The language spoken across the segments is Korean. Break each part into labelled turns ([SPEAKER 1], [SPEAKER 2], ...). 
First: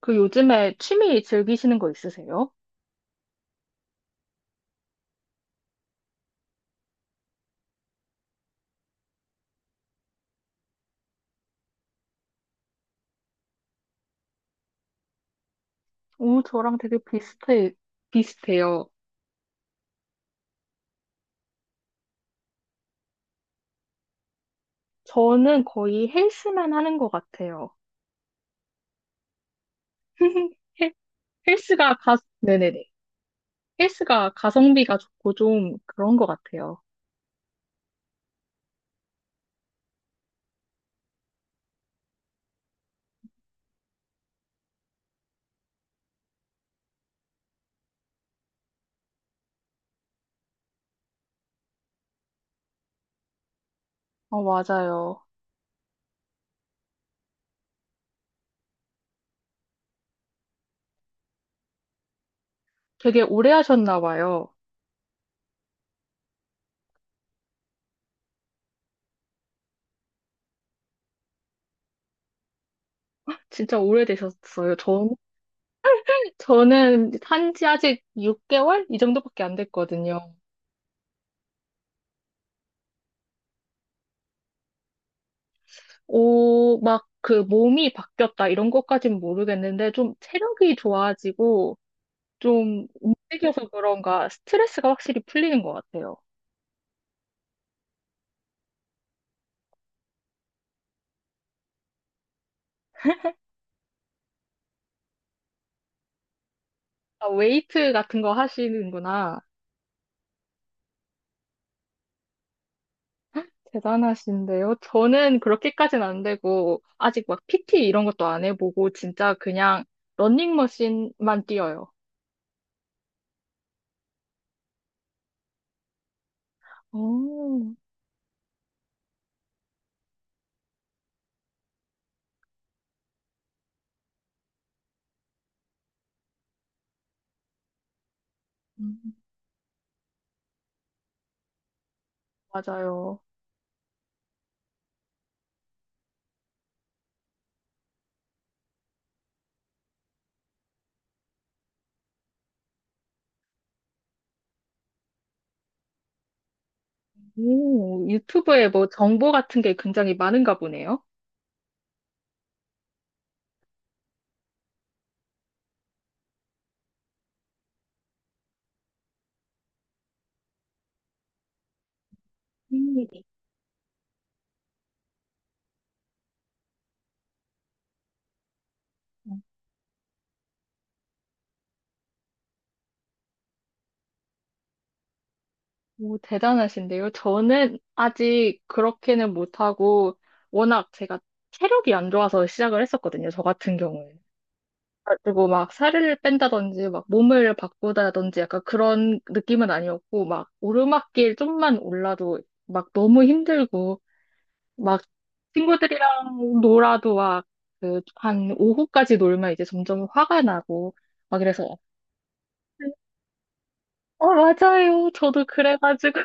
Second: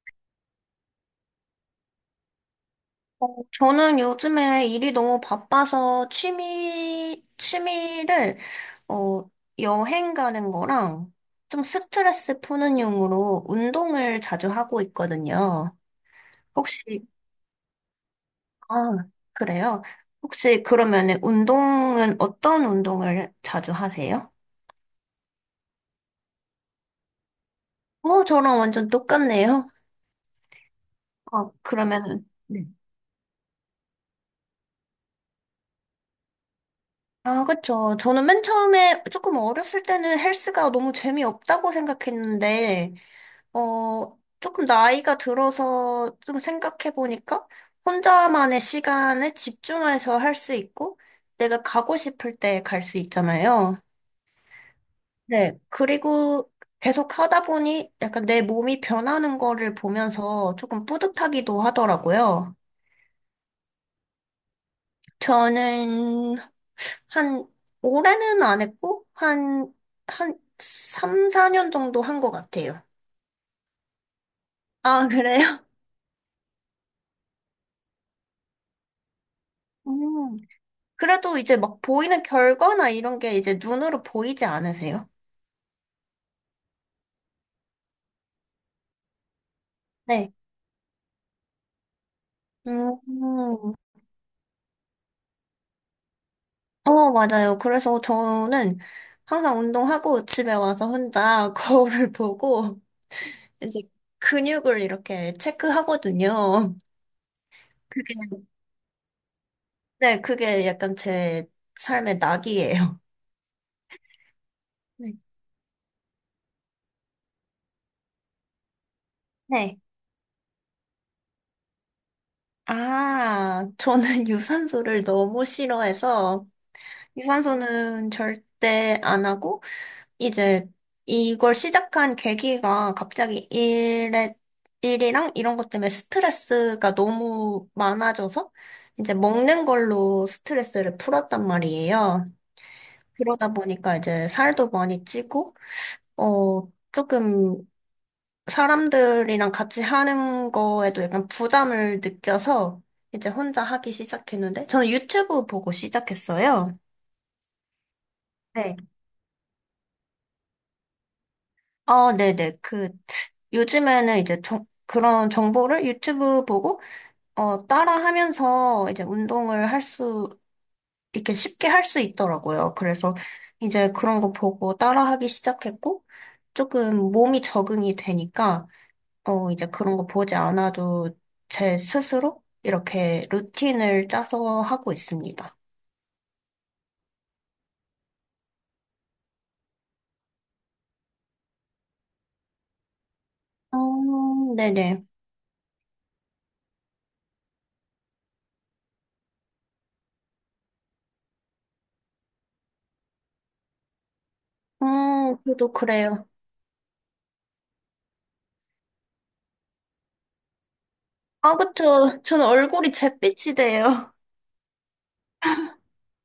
[SPEAKER 1] 그 요즘에 취미 즐기시는 거 있으세요?
[SPEAKER 2] 저는 요즘에 일이 너무 바빠서 어, 여행 가는 거랑 좀 스트레스 푸는 용으로 운동을 자주 하고 있거든요.
[SPEAKER 1] 오, 저랑 되게
[SPEAKER 2] 혹시,
[SPEAKER 1] 비슷해요.
[SPEAKER 2] 아, 그래요? 혹시 그러면은 운동은 어떤 운동을 자주 하세요?
[SPEAKER 1] 저는 거의 헬스만 하는 것 같아요.
[SPEAKER 2] 저랑 완전 똑같네요.
[SPEAKER 1] 헬-
[SPEAKER 2] 아,
[SPEAKER 1] 헬스가
[SPEAKER 2] 그러면은. 네.
[SPEAKER 1] 네네네. 헬스가 가성비가 좋고 좀 그런 것 같아요.
[SPEAKER 2] 아, 그쵸. 저는 맨 처음에 조금 어렸을 때는 헬스가 너무 재미없다고 생각했는데, 조금 나이가 들어서 좀 생각해보니까 혼자만의 시간에 집중해서 할 수 있고 내가 가고 싶을 때 갈 수 있잖아요.
[SPEAKER 1] 어, 맞아요.
[SPEAKER 2] 네. 그리고 계속 하다 보니 약간 내 몸이 변하는 거를 보면서 조금 뿌듯하기도 하더라고요.
[SPEAKER 1] 되게 오래 하셨나 봐요.
[SPEAKER 2] 저는 한 올해는 안 했고 한 3, 4년 정도 한 것 같아요.
[SPEAKER 1] 진짜 오래되셨어요.
[SPEAKER 2] 아, 그래요?
[SPEAKER 1] 저는 한 지 아직 6개월? 이 정도밖에 안 됐거든요.
[SPEAKER 2] 음. 그래도 이제 막 보이는 결과나 이런 게 이제 눈으로 보이지 않으세요?
[SPEAKER 1] 오, 막 그 몸이 바뀌었다 이런 것까진 모르겠는데 좀
[SPEAKER 2] 네.
[SPEAKER 1] 체력이 좋아지고 좀
[SPEAKER 2] 음,
[SPEAKER 1] 움직여서 그런가 스트레스가 확실히 풀리는 것 같아요.
[SPEAKER 2] 맞아요. 그래서 저는 항상 운동하고 집에 와서 혼자 거울을 보고 이제 근육을 이렇게 체크하거든요.
[SPEAKER 1] 아, 웨이트
[SPEAKER 2] 그게,
[SPEAKER 1] 같은 거 하시는구나.
[SPEAKER 2] 네, 그게 약간 제 삶의 낙이에요.
[SPEAKER 1] 대단하신데요.
[SPEAKER 2] 네.
[SPEAKER 1] 저는 그렇게까지는 안 되고, 아직 막 PT 이런 것도 안 해보고, 진짜
[SPEAKER 2] 네.
[SPEAKER 1] 그냥 러닝머신만 뛰어요.
[SPEAKER 2] 아, 저는 유산소를 너무 싫어해서
[SPEAKER 1] 오,
[SPEAKER 2] 유산소는 절대 안 하고 이제 이걸 시작한 계기가 갑자기 일이랑 이런 것 때문에 스트레스가 너무 많아져서
[SPEAKER 1] 음,
[SPEAKER 2] 이제 먹는 걸로 스트레스를 풀었단 말이에요.
[SPEAKER 1] 맞아요.
[SPEAKER 2] 그러다 보니까 이제 살도 많이 찌고, 조금 사람들이랑 같이 하는 거에도 약간 부담을 느껴서 이제 혼자 하기 시작했는데, 저는 유튜브 보고 시작했어요.
[SPEAKER 1] 오, 유튜브에
[SPEAKER 2] 네.
[SPEAKER 1] 뭐 정보 같은 게 굉장히 많은가 보네요.
[SPEAKER 2] 네네. 그 요즘에는 이제 그런 정보를 유튜브 보고 따라하면서 이제 운동을 이렇게 쉽게 할 수 있더라고요.
[SPEAKER 1] 음.
[SPEAKER 2] 그래서 이제 그런 거 보고 따라하기 시작했고 조금 몸이 적응이 되니까 이제 그런 거 보지 않아도 제 스스로 이렇게 루틴을 짜서 하고 있습니다.
[SPEAKER 1] 오, 대단하신데요. 저는 아직 그렇게는 못하고, 워낙 제가 체력이 안 좋아서 시작을 했었거든요. 저 같은 경우에는.
[SPEAKER 2] 네네.
[SPEAKER 1] 그리고 막 살을 뺀다든지, 막 몸을 바꾸다든지 약간 그런 느낌은 아니었고, 막 오르막길 좀만 올라도 막 너무 힘들고, 막
[SPEAKER 2] 저도 그래요.
[SPEAKER 1] 친구들이랑 놀아도 막 그 한 오후까지 놀면 이제 점점 화가 나고, 막
[SPEAKER 2] 아,
[SPEAKER 1] 이래서,
[SPEAKER 2] 그쵸. 저는 얼굴이 잿빛이 돼요.
[SPEAKER 1] 어, 맞아요. 저도 그래가지고.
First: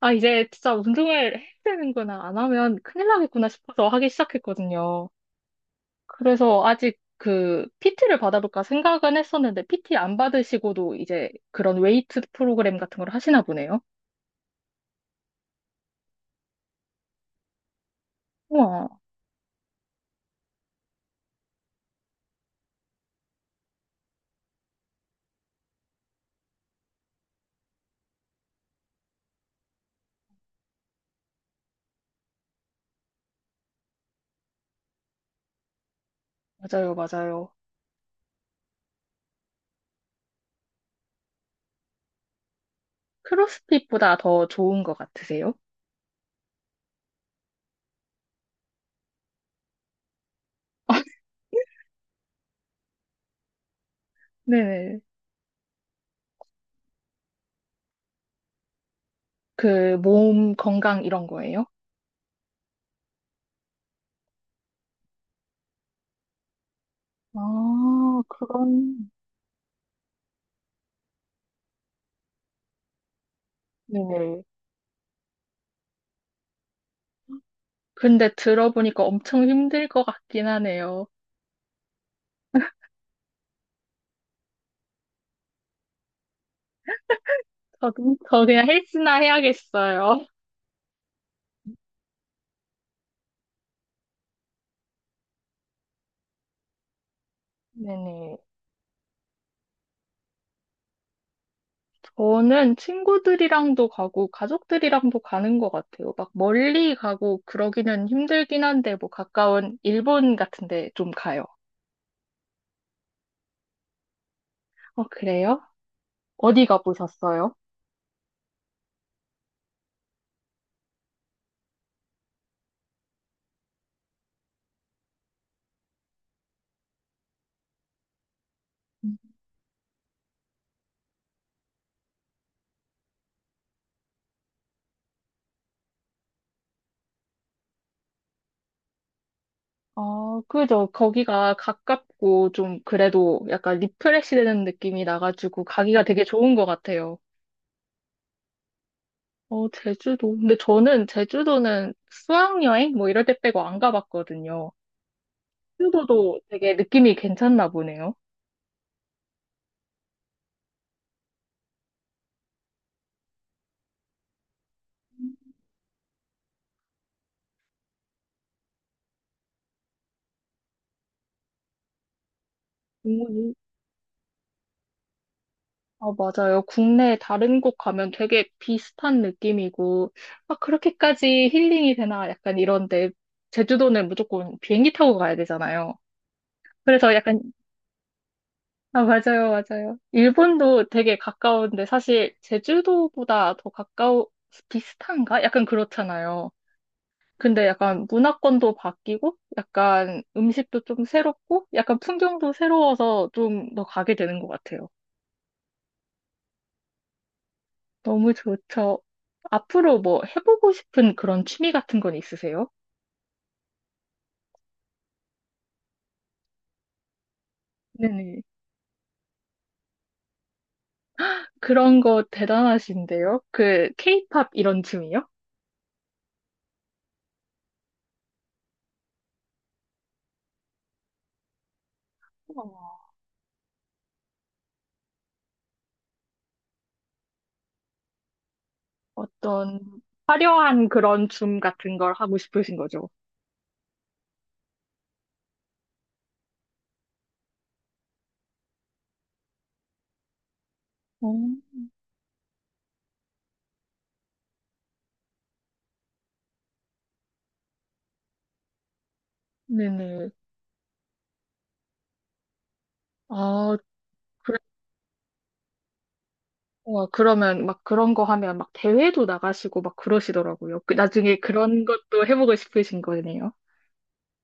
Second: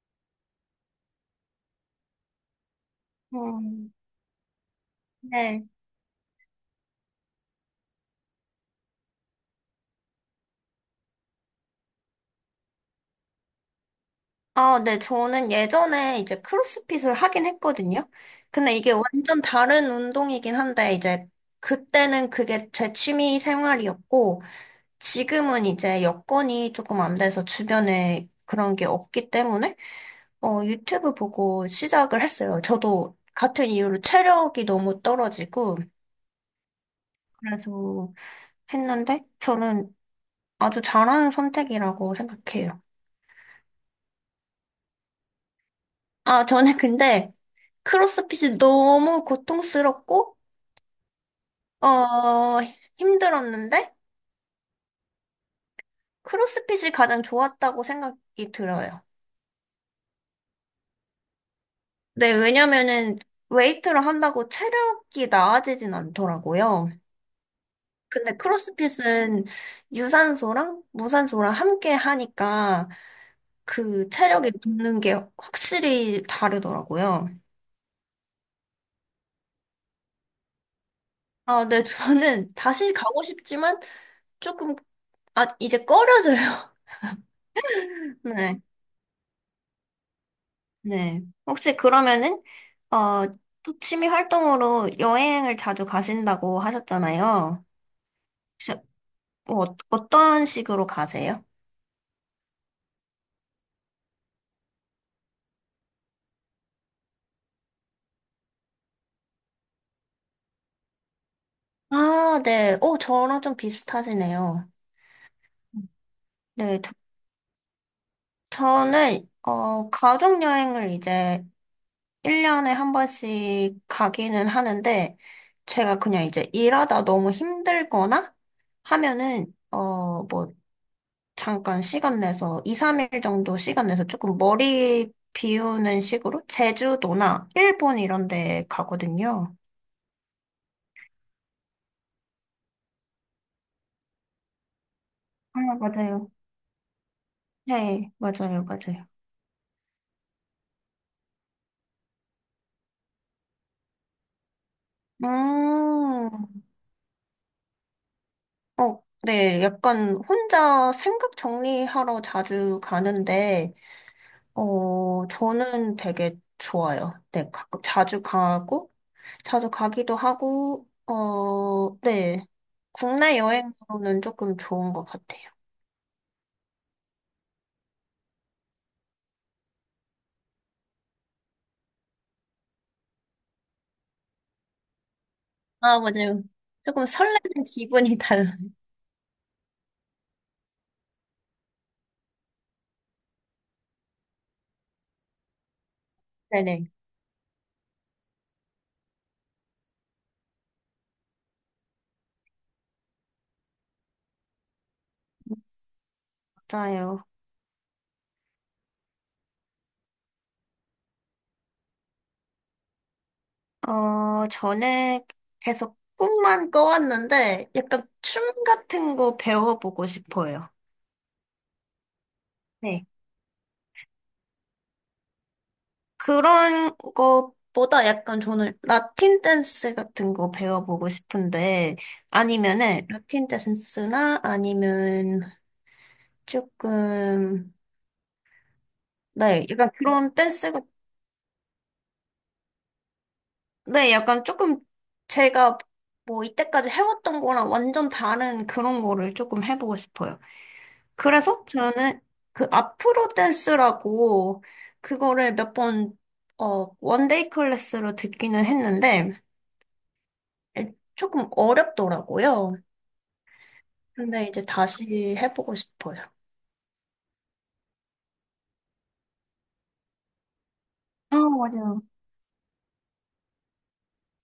[SPEAKER 1] 아, 이제 진짜 운동을 해야 되는구나. 안 하면 큰일 나겠구나 싶어서
[SPEAKER 2] 음,
[SPEAKER 1] 하기 시작했거든요.
[SPEAKER 2] 네.
[SPEAKER 1] 그래서 아직 그 PT를 받아볼까 생각은 했었는데 PT 안 받으시고도 이제 그런 웨이트 프로그램 같은 걸 하시나 보네요.
[SPEAKER 2] 아, 네, 저는 예전에 이제 크로스핏을 하긴 했거든요. 근데
[SPEAKER 1] 우와,
[SPEAKER 2] 이게 완전 다른 운동이긴 한데, 이제 그때는 그게 제 취미 생활이었고, 지금은 이제 여건이 조금 안 돼서 주변에 그런 게 없기 때문에, 유튜브 보고 시작을 했어요. 저도 같은 이유로 체력이 너무 떨어지고,
[SPEAKER 1] 맞아요, 맞아요.
[SPEAKER 2] 그래서 했는데, 저는 아주 잘하는 선택이라고 생각해요.
[SPEAKER 1] 크로스핏보다 더 좋은 것 같으세요?
[SPEAKER 2] 아, 저는 근데 크로스핏이 너무 고통스럽고, 어, 힘들었는데?
[SPEAKER 1] 네네.
[SPEAKER 2] 크로스핏이 가장 좋았다고 생각이 들어요.
[SPEAKER 1] 그 몸 건강 이런 거예요?
[SPEAKER 2] 네, 왜냐면은 웨이트를 한다고 체력이 나아지진 않더라고요.
[SPEAKER 1] 아,
[SPEAKER 2] 근데
[SPEAKER 1] 그런,
[SPEAKER 2] 크로스핏은 유산소랑 무산소랑 함께 하니까 그
[SPEAKER 1] 네네.
[SPEAKER 2] 체력이 붙는 게 확실히 다르더라고요.
[SPEAKER 1] 근데 들어보니까 엄청 힘들 것 같긴 하네요.
[SPEAKER 2] 아, 네, 저는 다시 가고 싶지만 조금, 아, 이제 꺼려져요.
[SPEAKER 1] 저
[SPEAKER 2] 네.
[SPEAKER 1] 그냥 헬스나 해야겠어요.
[SPEAKER 2] 네. 혹시 그러면은, 어, 또 취미 활동으로 여행을 자주 가신다고 하셨잖아요.
[SPEAKER 1] 네네.
[SPEAKER 2] 혹시 뭐 어떤 식으로 가세요?
[SPEAKER 1] 저는 친구들이랑도 가고 가족들이랑도 가는 것 같아요. 막 멀리 가고 그러기는 힘들긴 한데 뭐 가까운 일본 같은 데 좀 가요.
[SPEAKER 2] 아, 네. 오, 저랑 좀 비슷하시네요.
[SPEAKER 1] 어, 그래요? 어디
[SPEAKER 2] 네. 저,
[SPEAKER 1] 가보셨어요?
[SPEAKER 2] 저는, 가족여행을 이제 1년에 한 번씩 가기는 하는데, 제가 그냥 이제 일하다 너무 힘들거나 하면은, 뭐, 잠깐 시간 내서 2, 3일 정도 시간 내서 조금 머리 비우는 식으로 제주도나 일본 이런 데 가거든요.
[SPEAKER 1] 어, 그죠. 거기가 가깝고 좀 그래도 약간 리프레시 되는 느낌이
[SPEAKER 2] 아,
[SPEAKER 1] 나가지고 가기가 되게
[SPEAKER 2] 맞아요.
[SPEAKER 1] 좋은 것 같아요.
[SPEAKER 2] 네, 맞아요, 맞아요.
[SPEAKER 1] 어, 제주도. 근데 저는 제주도는 수학여행 뭐 이럴 때 빼고 안 가봤거든요. 제주도도
[SPEAKER 2] 음,
[SPEAKER 1] 되게 느낌이 괜찮나 보네요.
[SPEAKER 2] 네, 약간 혼자 생각 정리하러 자주 가는데, 저는 되게 좋아요. 네, 가끔 자주 가고, 자주 가기도 하고, 네, 국내
[SPEAKER 1] 오,
[SPEAKER 2] 여행으로는 조금 좋은 것 같아요.
[SPEAKER 1] 어, 맞아요. 국내 다른 곳 가면 되게 비슷한 느낌이고, 아, 그렇게까지 힐링이 되나? 약간 이런데, 제주도는 무조건 비행기 타고 가야 되잖아요.
[SPEAKER 2] 아, 맞아요. 조금
[SPEAKER 1] 그래서 약간,
[SPEAKER 2] 설레는 기분이 달라요.
[SPEAKER 1] 아, 맞아요, 맞아요. 일본도 되게 가까운데, 사실 제주도보다 더 가까워, 비슷한가? 약간 그렇잖아요.
[SPEAKER 2] 네네,
[SPEAKER 1] 근데 약간 문화권도 바뀌고, 약간 음식도 좀 새롭고, 약간 풍경도 새로워서 좀 더 가게 되는 것 같아요.
[SPEAKER 2] 맞아요.
[SPEAKER 1] 너무 좋죠. 앞으로 뭐 해보고 싶은 그런 취미 같은 건 있으세요?
[SPEAKER 2] 전에 계속 꿈만 꿔왔는데, 약간
[SPEAKER 1] 네네.
[SPEAKER 2] 춤 같은 거 배워보고 싶어요.
[SPEAKER 1] 그런 거
[SPEAKER 2] 네.
[SPEAKER 1] 대단하신데요? 그 케이팝 이런 춤이요?
[SPEAKER 2] 그런 것보다 약간 저는 라틴 댄스 같은 거 배워보고 싶은데, 아니면은,
[SPEAKER 1] 어,
[SPEAKER 2] 라틴 댄스나 아니면 조금, 네,
[SPEAKER 1] 어떤
[SPEAKER 2] 약간 그런 댄스
[SPEAKER 1] 화려한 그런 춤 같은 걸 하고 싶으신 거죠?
[SPEAKER 2] 네, 약간 조금 제가 뭐 이때까지 해왔던 거랑 완전 다른 그런 거를 조금 해보고 싶어요.
[SPEAKER 1] 어,
[SPEAKER 2] 그래서 저는 그 아프로 댄스라고 그거를 몇 번, 원데이 클래스로 듣기는 했는데
[SPEAKER 1] 네네.
[SPEAKER 2] 조금 어렵더라고요.
[SPEAKER 1] 아,
[SPEAKER 2] 근데
[SPEAKER 1] 그래.
[SPEAKER 2] 이제 다시 해보고 싶어요.
[SPEAKER 1] 와, 그러면 막 그런 거 하면 막 대회도 나가시고 막 그러시더라고요. 그
[SPEAKER 2] 아,
[SPEAKER 1] 나중에 그런
[SPEAKER 2] 맞아요.
[SPEAKER 1] 것도 해보고 싶으신 거네요.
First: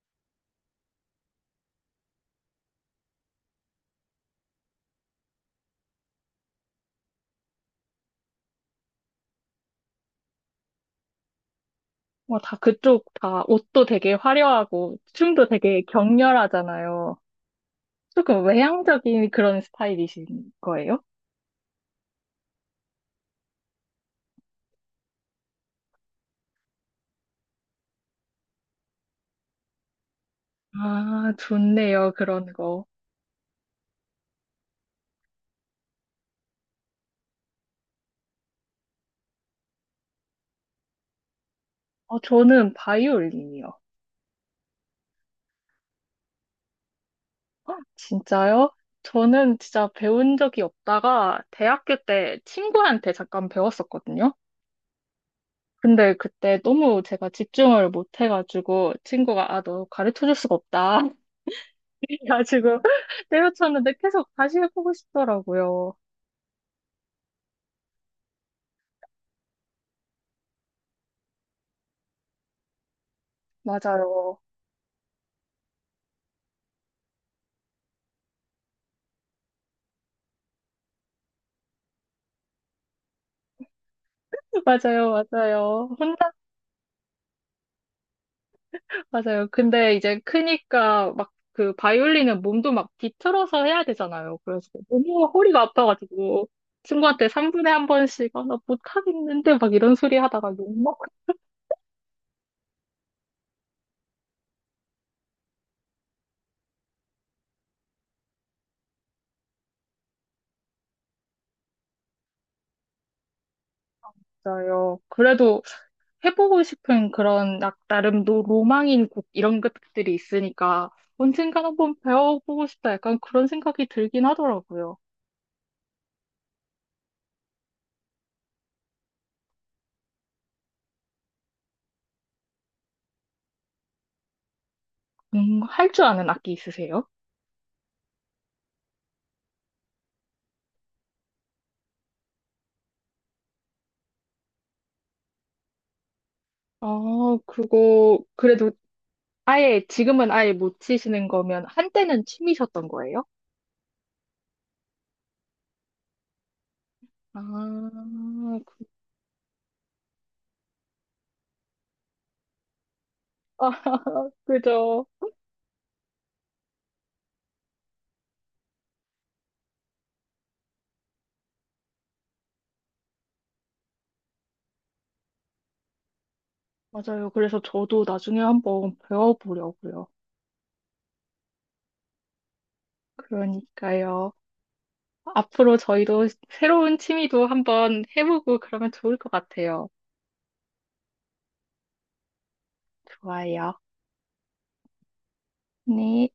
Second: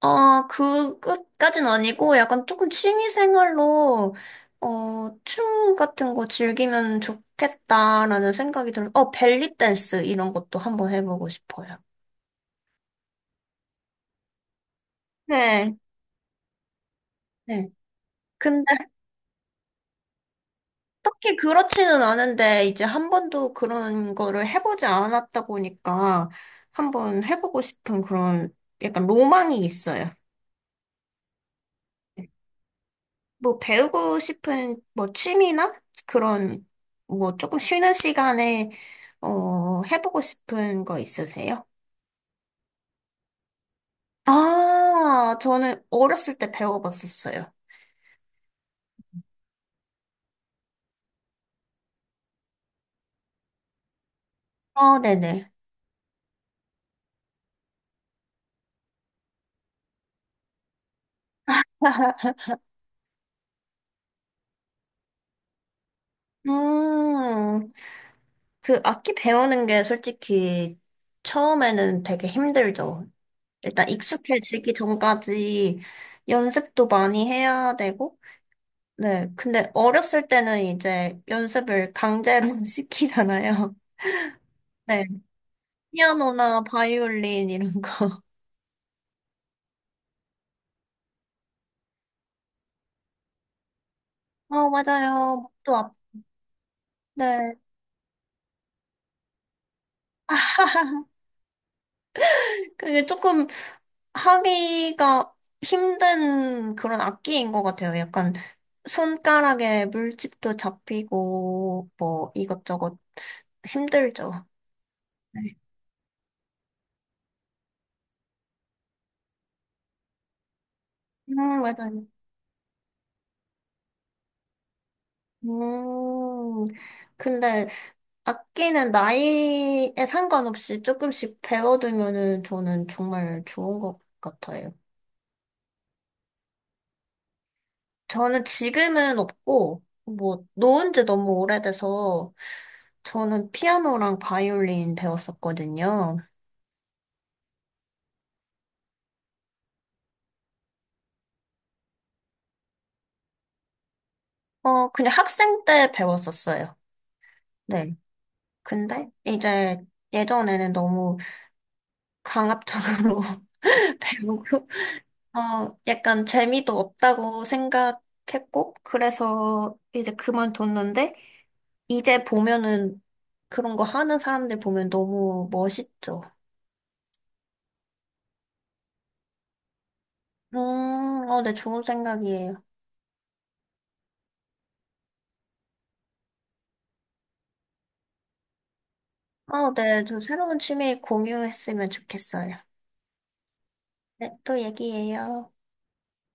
[SPEAKER 2] 아, 그, 끝까진 아니고, 약간 조금 취미 생활로, 춤 같은 거 즐기면 좋겠다라는 생각이 들어. 벨리 댄스 이런 것도 한번 해보고 싶어요.
[SPEAKER 1] 와, 다 그쪽 다 옷도 되게 화려하고 춤도
[SPEAKER 2] 네.
[SPEAKER 1] 되게 격렬하잖아요.
[SPEAKER 2] 네.
[SPEAKER 1] 조금
[SPEAKER 2] 근데
[SPEAKER 1] 외향적인 그런 스타일이신 거예요?
[SPEAKER 2] 딱히 그렇지는 않은데, 이제 한 번도 그런 거를 해보지 않았다 보니까, 한번 해보고 싶은 그런 약간 로망이 있어요.
[SPEAKER 1] 아, 좋네요. 그런 거.
[SPEAKER 2] 뭐 배우고 싶은 뭐 취미나 그런 뭐 조금 쉬는 시간에 해보고 싶은 거 있으세요?
[SPEAKER 1] 어, 저는 바이올린이요.
[SPEAKER 2] 아, 저는 어렸을 때 배워봤었어요.
[SPEAKER 1] 헉, 진짜요? 저는 진짜 배운 적이 없다가 대학교 때 친구한테 잠깐 배웠었거든요.
[SPEAKER 2] 아, 네네.
[SPEAKER 1] 근데 그때 너무 제가 집중을 못 해가지고 친구가 아, 너 가르쳐 줄 수가 없다. 그래가지고 때려쳤는데 계속 다시 해보고 싶더라고요.
[SPEAKER 2] 음, 그 악기 배우는 게 솔직히 처음에는 되게 힘들죠. 일단
[SPEAKER 1] 맞아요.
[SPEAKER 2] 익숙해지기 전까지 연습도 많이 해야 되고, 네. 근데 어렸을 때는 이제 연습을 강제로 시키잖아요. 네
[SPEAKER 1] 맞아요.
[SPEAKER 2] 피아노나 바이올린 이런 거.
[SPEAKER 1] 근데 이제 크니까 막 그 바이올린은 몸도 막 뒤틀어서 해야 되잖아요. 그래서 너무
[SPEAKER 2] 맞아요.
[SPEAKER 1] 허리가
[SPEAKER 2] 목도 아프
[SPEAKER 1] 아파가지고 친구한테
[SPEAKER 2] 네.
[SPEAKER 1] 3분에 한 번씩 아, 나 못하겠는데 막 이런 소리 하다가
[SPEAKER 2] 그게 조금 하기가 힘든 그런 악기인 것 같아요. 약간 손가락에 물집도 잡히고 뭐 이것저것 힘들죠.
[SPEAKER 1] 욕먹었어요.
[SPEAKER 2] 네.
[SPEAKER 1] 그래도 해보고 싶은 그런 나름 로망인 곡 이런 것들이 있으니까 언젠간 한번
[SPEAKER 2] 맞아요.
[SPEAKER 1] 배워보고 싶다 약간 그런 생각이 들긴 하더라고요.
[SPEAKER 2] 음, 근데 악기는 나이에 상관없이 조금씩 배워두면은 저는 정말 좋은 것 같아요.
[SPEAKER 1] 할 줄 아는 악기 있으세요?
[SPEAKER 2] 저는 지금은 없고, 뭐, 놓은 지 너무 오래돼서, 저는 피아노랑 바이올린 배웠었거든요.
[SPEAKER 1] 아, 그거 그래도 아예, 지금은 아예 못 치시는 거면, 한때는 취미셨던 거예요?
[SPEAKER 2] 그냥 학생 때 배웠었어요. 네.
[SPEAKER 1] 아, 그-
[SPEAKER 2] 근데 이제 예전에는 너무 강압적으로
[SPEAKER 1] 아,
[SPEAKER 2] 배우고,
[SPEAKER 1] 그죠.
[SPEAKER 2] 약간 재미도 없다고 생각했고, 그래서 이제 그만뒀는데, 이제 보면은 그런 거 하는 사람들 보면 너무 멋있죠.
[SPEAKER 1] 맞아요. 그래서 저도 나중에 한번 배워보려고요.
[SPEAKER 2] 음, 네, 좋은 생각이에요.
[SPEAKER 1] 그러니까요. 앞으로 저희도 새로운 취미도 한번 해보고 그러면 좋을 것 같아요.
[SPEAKER 2] 네, 저 새로운 취미 공유했으면 좋겠어요.
[SPEAKER 1] 좋아요.
[SPEAKER 2] 네, 또 얘기해요.
[SPEAKER 1] 네.